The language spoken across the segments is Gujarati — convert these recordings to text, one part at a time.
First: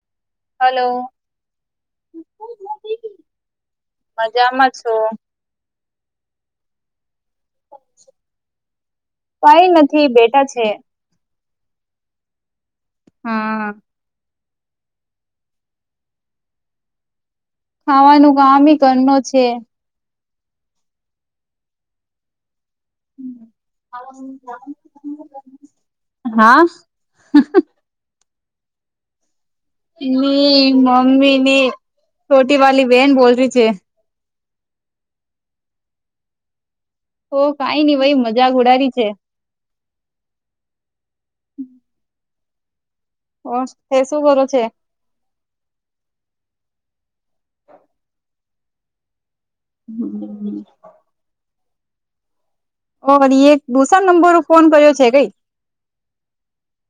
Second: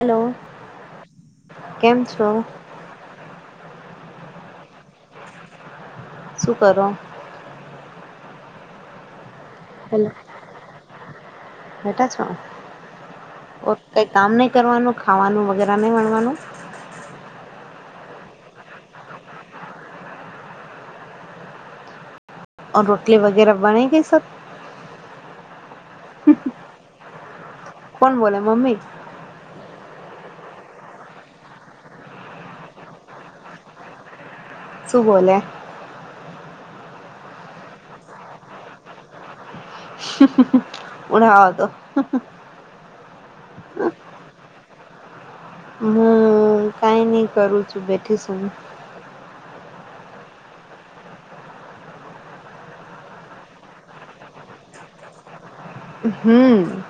હાલો. હલો મજામાં છું. શું કરો. કંઈ હેલો, નથી બેઠા છે. બેઠા છો હા ઓર કંઈ કામ નહીં. કરવાનું ખાવાનું વગેરે નહીં વણવાનું. ખાવાનું કામ ઈ કરનું છે. ઓર રોટલી વગેરે બની ગઈ સબ હા. કોણ બોલે મમ્મી. ની મમ્મીની છોટી વાલી બેહેન બોલ રહી છે. શું બોલે. ઓ કંઈ નઈ ભાઈ મજાક ઉડારી છે. હમ હમ હમ ઉડાવવા દો [unintelligible] ઓહ તે શું કરો છે. હું કંઈ નહી કરું છું બેઠીશું. હમ્મ હામ. ઓ એક દુસરા નંબર પર ફોન કર્યો છે કંઈ. હમ્મ.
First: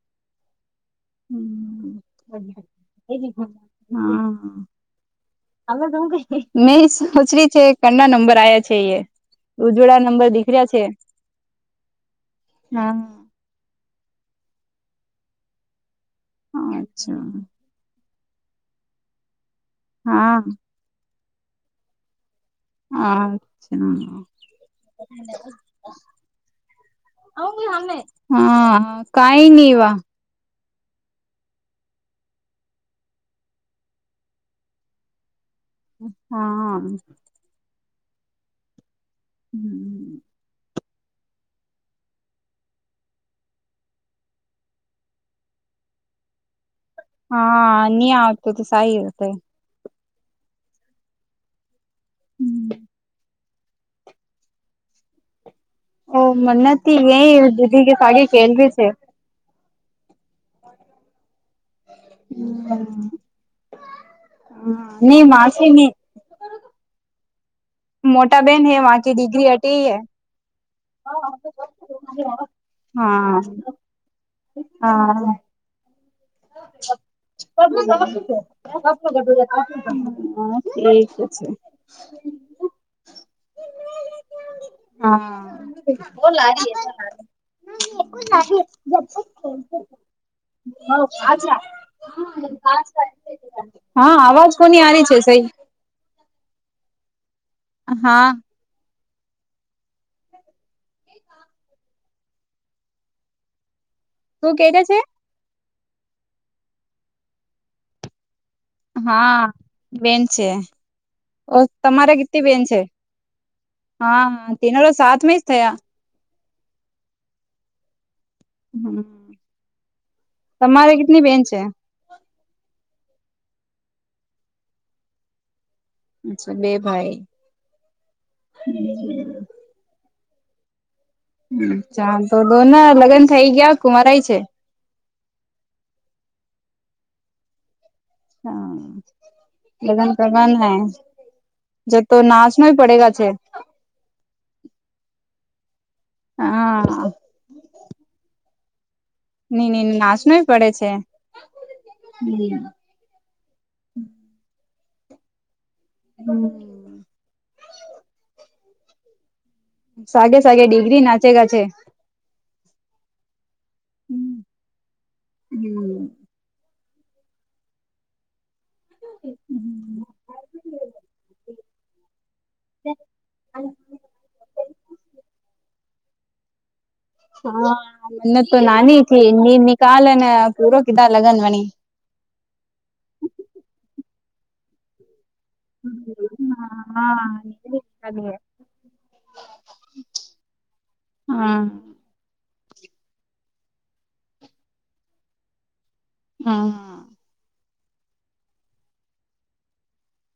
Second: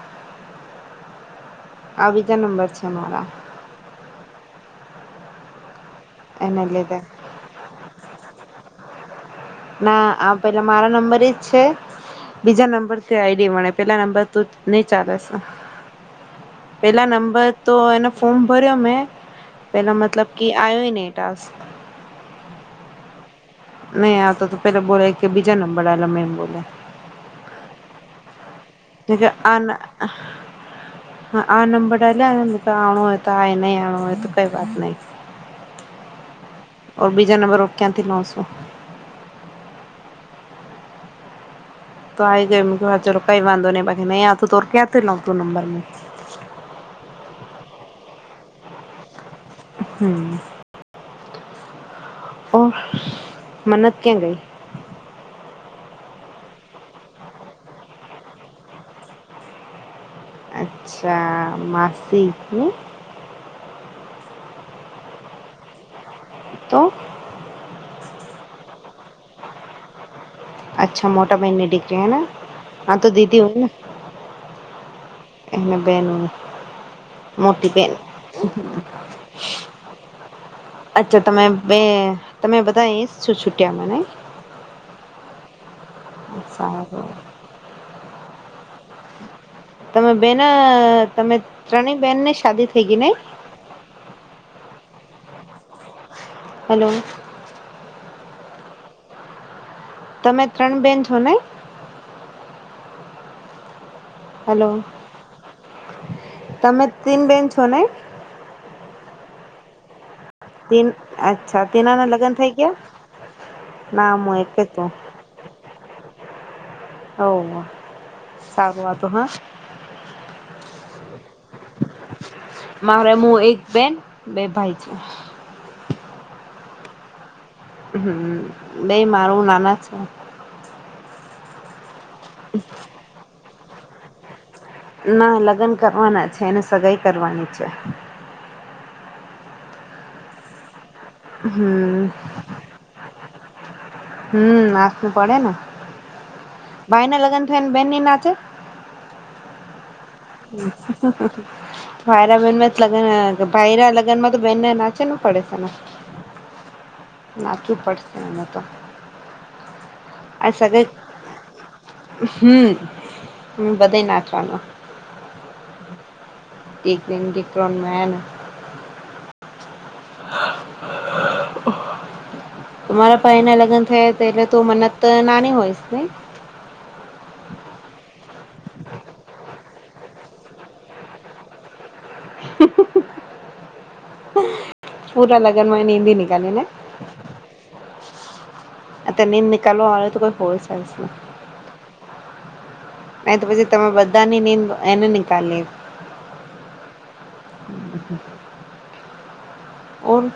હમ્મ. આ બીજા નંબર છે મારા. હા હવે એને મે લીધે સોચરી છે પહેલા નંબર નંબર આવ્યા છે એ. ઉજળા ના નંબર આ દીખ પેલા રહ્યા છે મારા નંબર એજ છે બીજા હા નંબરથી આઈડી મળે પેલા નંબર તો નહીં ચાલે છે પેલા અચ્છા નંબર તો એને ફોર્મ ભર્યો મેં પેલા મતલબ હા કે આવ્યોય નહીં ટાસ્ક. હા. નહીં આતો તો પેલા બોલે કે બીજા નંબર દળો મેમ બોલે. [unintelligible] હા હા કઈ ની વા. હા આ નંબર ડાલ્યા આપણે હોય તોઆ નહીં આવ હોય તો કંઈ વાત નહીં. [unintelligible] ઓર બીજા નંબરઓ ક્યાંથી લાવું છું. હમ્મ. તો આઈ ગયો ચાલો કંઈ વાંધો નહીં એ નહીં આ તો ક્યા નવ તું નંબર. હા ન્યા આવતોતો સાઈ [unintelligible] હમ્મ. ઓ મન્નત ક્યાં ગઈ. ઓહ [unintelligible] એ દુધી કે પાડી કેલરી છે. અચ્છા માસી કી. હ ની માસી ની તો. મોટા બહેન હૈ વહં કે ડિગ્રી હટી હૈ. અચ્છા મોટા બહેન ની દીકરી હેના હા તો દીદી હો ને. [inaudible] હા મોટી બેન [inaudible] અચ્છા તમે બે [inaudible] તમે બધા એ અહીયાં જ છુટીયા મનાયી? લારી સારું [inaudible] તમે બેન તમે ત્રણેય બેન ને શાદી થઈ ગઈ ને હા અવાજ કોની આારી છે સઈ? હલો હા તમે ત્રણ બેન છો ને? શું હેલો કેટે છે તમે તીન બેન છો ને? હા બેન છે તીન ઓ અચ્છા તીનાના તમારે લગ્ન કેટલી થઈ બેન ગયા છે? ના હું એક હા જ તેના તો છું સાત મે જ થયા ઓ સારું વા હમ હત હા તમારે કેટલી બેન છે? મારે હું એક બેન બે ભાઈ છે. અચ્છા બે ભાઈ હમ બે મારું નાના છે. અચ્છા તો દો ના લગ્ન થઇ ગયા કુવારાય છે? ના લગ્ન કરવાના છે એને સગાાઈ કરવાની છે. હા લગન કરવાના હૈ હમ જતો નાશ પડેગા છે. હમ નાચુ પડે ને હા ભાઈ ના લગ્ન થઈ ને બેન ની નાચે [inaudible] છે માયરા હમ બેન [inaudible] ભાઈના લગનમાં તો બેનને નાચુ જ પડે છે ને હમ નાચવું પડશે એને તો સાગે આ સાગે સગા ડિગ્રી નાચે ગાચે હમ હ બધાય નાચવાનું. હમ [unintelligible] [inaudible] [inaudible] તમારા ભાઈ ના લગ્ન થયા હતા એટલે તું મન્નત નાની હોય શ ની? હા મનત તો નાની થીની નિકાલ અને પૂરો કીધાર લગન વણી [inaudible] પૂરા લગ્નમાં એ હા [inaudible] એ તે નિમ નિકાલ [inaudible] હા નહી તો પછી તમે બધા ની નીંદ એને નિકાલ લી હા હા [inaudible] ઓર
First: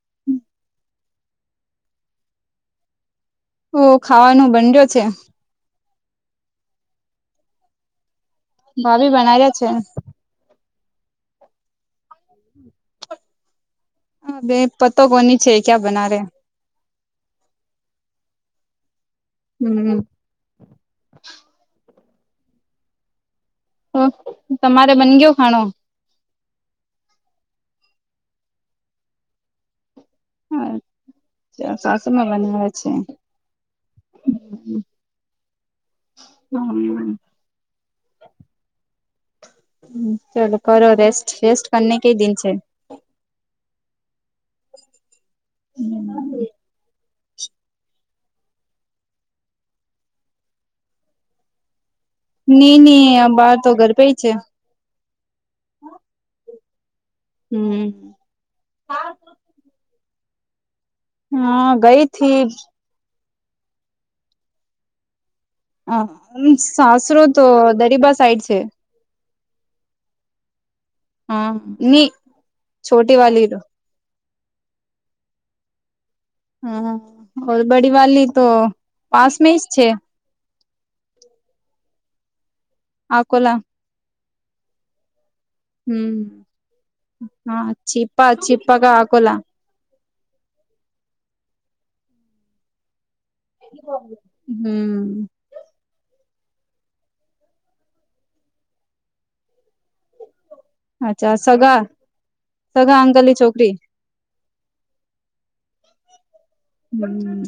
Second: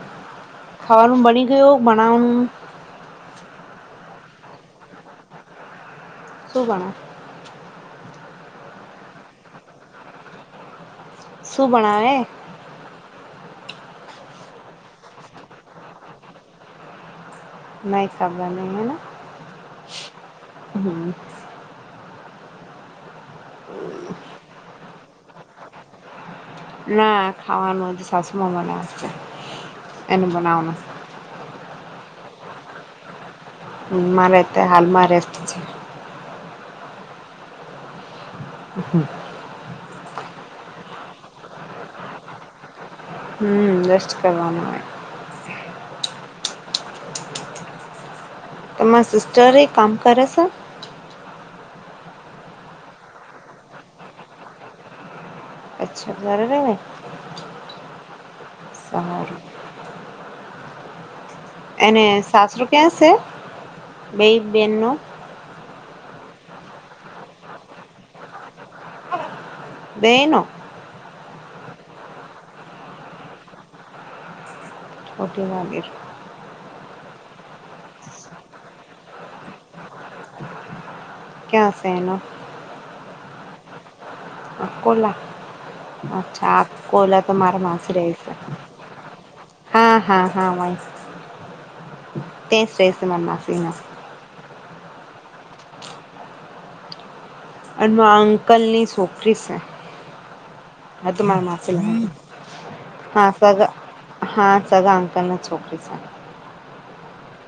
ખાવાનું બની ગયું બનાવાનું? ઓ ખાવાનું બનડ્યો છે. શું બનાવ? ભાભી બનાવ્યા છે. શું બણાવે? બે પતો કોની છે ક્યાં બના રહે? નઇ ખબર ની હે ને હમ હમ તમારે બન ગયો ખાણો [unintelligible] ના ખાવાનું જ સાસમાં બનાવશે એનું બનાવાનું સાસુમાં બનાવે છે. હ મારે અત્યારે હાલમાં રેસ્ટ છે. હમ [inaudible] હમ ચલો કરો રોસ્ટ રેસ્ટ કરને કે દિન છેે હમ રસ્ટ કરવાનું હોય હમ તમારે સીસ્ટર એ કામ કરે છે ની ની આ બાર તો ગરભે છે અચ્છા ઘરે રેવે હમ સારું હા ગઈ એને થી સાસરુ ક્યાં છે? બે બેન નું હ સાસરો તો દરિબા સાઈડ છે. બેનો હા ની છોટી વાલીનો છોટી વાલી હમ ઓર બડી વાલી તો પાસમે જ છે. ક્યાશે એનો? આકોલા આકોલા અચ્છા. આકોલા તો મારા હા માસી રહે છીપા છે. છીપા કા અકોલા હા હા હા વાય તે જ રહેશે માંર માસીનું હમ અનમા અંકલ ની છોકરી છે. અ ત અચ્છા મારા સગા માશી સગા હા અંકલની સગા છોકરી હા સગા અંકલના છોકરી છે. હમ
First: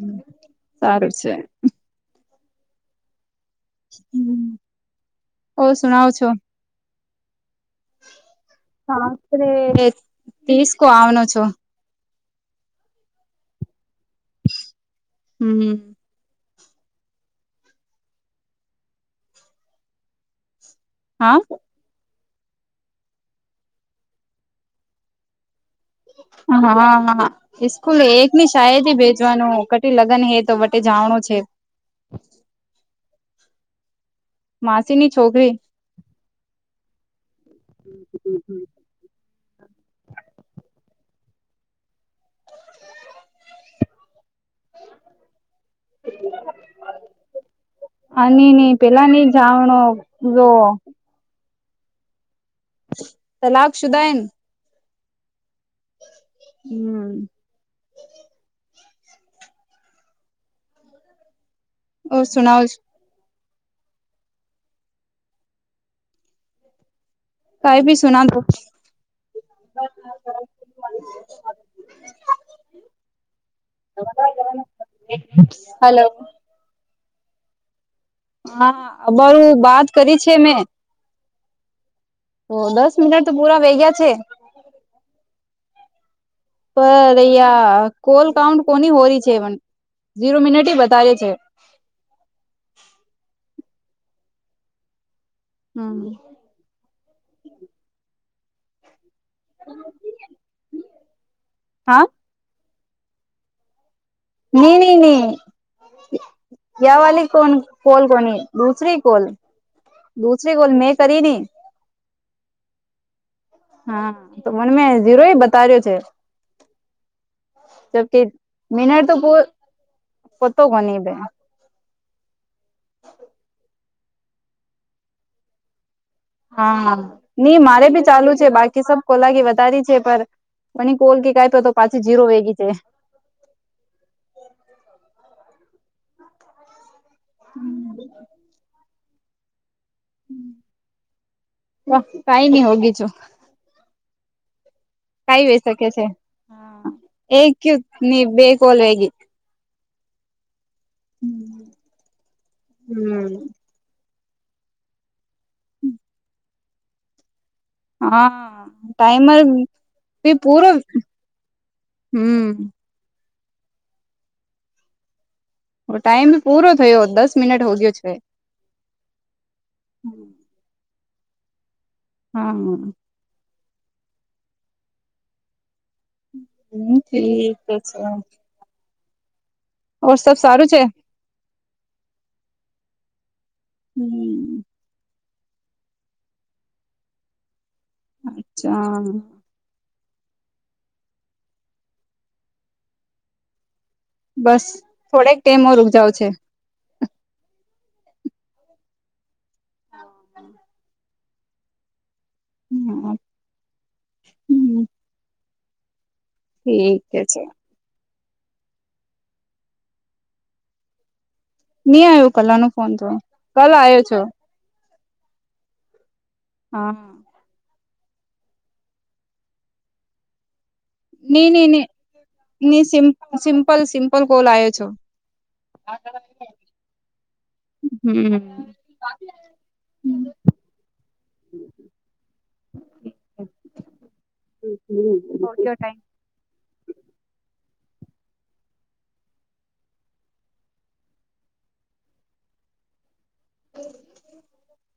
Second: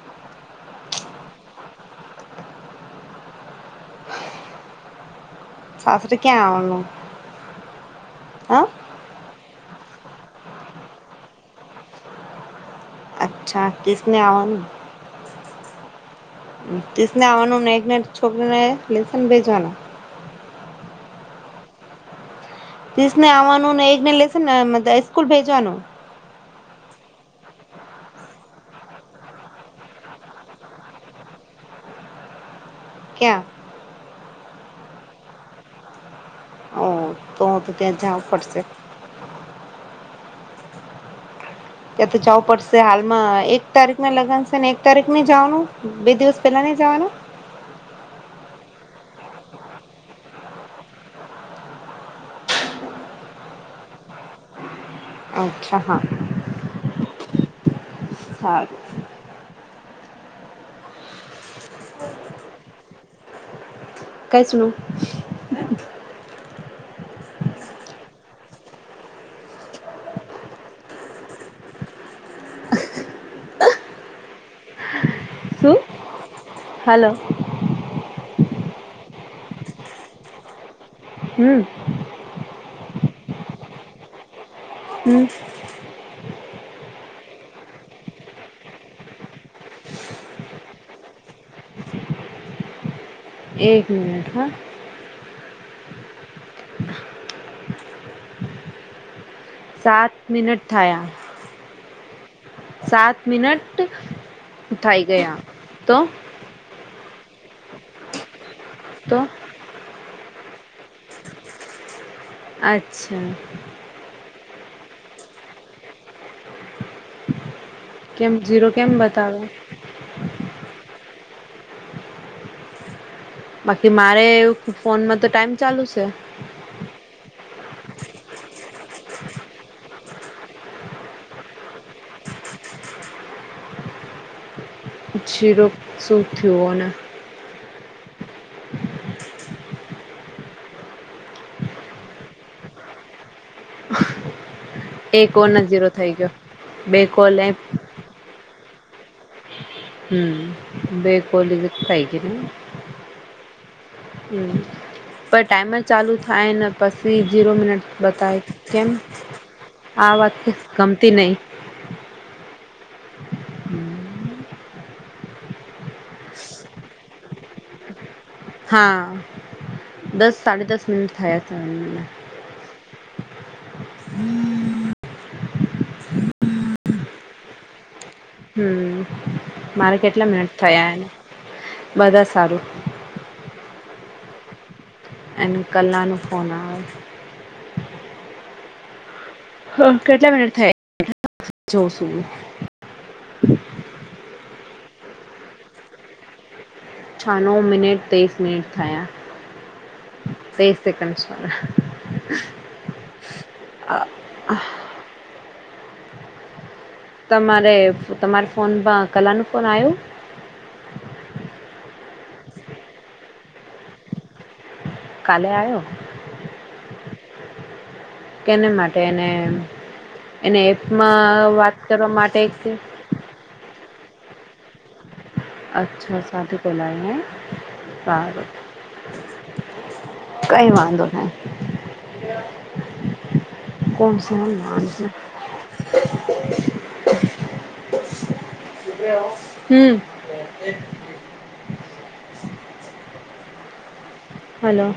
સારું છે. હમ સાસરે ક્યાં આવનું? અ સાસરે તીસકો આવનો છો. અચ્છા કિસને આવાનું. હમ તીસને આવાનું ને છોકરીને લેસન ભેજવાનું હા ત્રીસ ને આવાનું ને એકને લેશે ને સ્કૂલ ભેજવાનું? હાહા હા હા ઇસકૂલે એક ની શાયથી ભેજવાનું કટ લગ્ન હે તો વટે જાવાણું છે. ક્યા? માસી ની છોકરી. ઓ તો તો ત્યાં જાવું પડશે. ત્યાં તો જાવું પડશે. હાલમાં એક તારીખને લગનશે ને એક તારીખ ને જાવાનું બે દિવસ પેલા ની જાવાનું? આ ની ની પેલા ની જાવણો જો તલાક શુદા એન અચ્છા હા હમ હારું [inaudible] ઓ સુનાઓ જ કઈ સુનું કઈ ભી સુનાં દો શું હલો. હલો. હા બવ વાત કરી છે મેં હમ. ઓ દસ મિનટ તો પુરા વયગયા છે. હમ. પર અહીયા કોલ કાઉન્ટ કોની હોરી છે ઝીરો મિનિટ બતાવે છે. એક મિનટ હા હમ. [inaudible] સાત મિનટ થયા હા સાત મિનટ નહી નહી થઈ નહી ગયા તો યા વાલી કોણ કોલ કોની દૂસરી તો કોલ દુસરી કોલ મેં કરીને અચ્છા. હા તો મને મેં ઝીરો એ બતાવ્યો છે. જબ કે કેમ જીરો કેમ મિનટ તો બ બતાવે પોતો કો ન બે બાકી મારે ફોનમાં તો ટાઈમ ચાલુ છે. હા નહી મારે ભી ચાલુ છે બાકી સબ કોલાગી વધારી છે પર પણ કોલ કે કઈ પ તો પાછી જીરો વેગી છે. જીરો શું થયોને હમ. કઈ નહી હોગી છું. એ કો કઈ ન વઈ શકે જીરો થઈ ગયો બે કોલ લે ન બે કોલ વેગી હમ બેકોલી જ થઈ ગી ન હમ હમ પણ ટાઈમ જ ચાલુ થાય ને પછી જીરો મિનિટ બતાય હા કેમ ટાઈમર આ વાત બી પૂરો ગમતી નહી. હમ. ટાઈમ પૂરો થયો દસ મિનટ હો ગયો છે. હા દસ સાડા દસ મિનિટ થયા છે એને હા. હમ ઠીક છે. હમ મારે ઓર કેટલા સબ મિનટ સારું છે થયા એને બધા સારું હમ. એનું કલાનું ફોન અચ્છા. હ કેટલા મિનિટ થઈ જોવ છું હું બસ થોડેક ટેમ ઓ ર ઉકજાવ છે. છા નવ મિનિટ ત્રેસ મિનિટ થયા તેસ [unintelligible] હમ હમ. હે તમારે તમારા ફોનમાં કલાનું ફોન આયો નહી આવ્યું કલા નો ફોન તો કલ આવ્યો છો કાલે આયો હા. કેને માટે અને, એને ની એપમાં ની વાત ની કરવા માટે એક છે. ની સિમ્પલ સિમ્પલ ગલ આવ છો. અચ્છા સાથેથી સારું. હમ કઈ વાંધો નહી. કોમ સમ નામ છે. ટાઈમ હમમ. [unintelligible] હમ. હલો.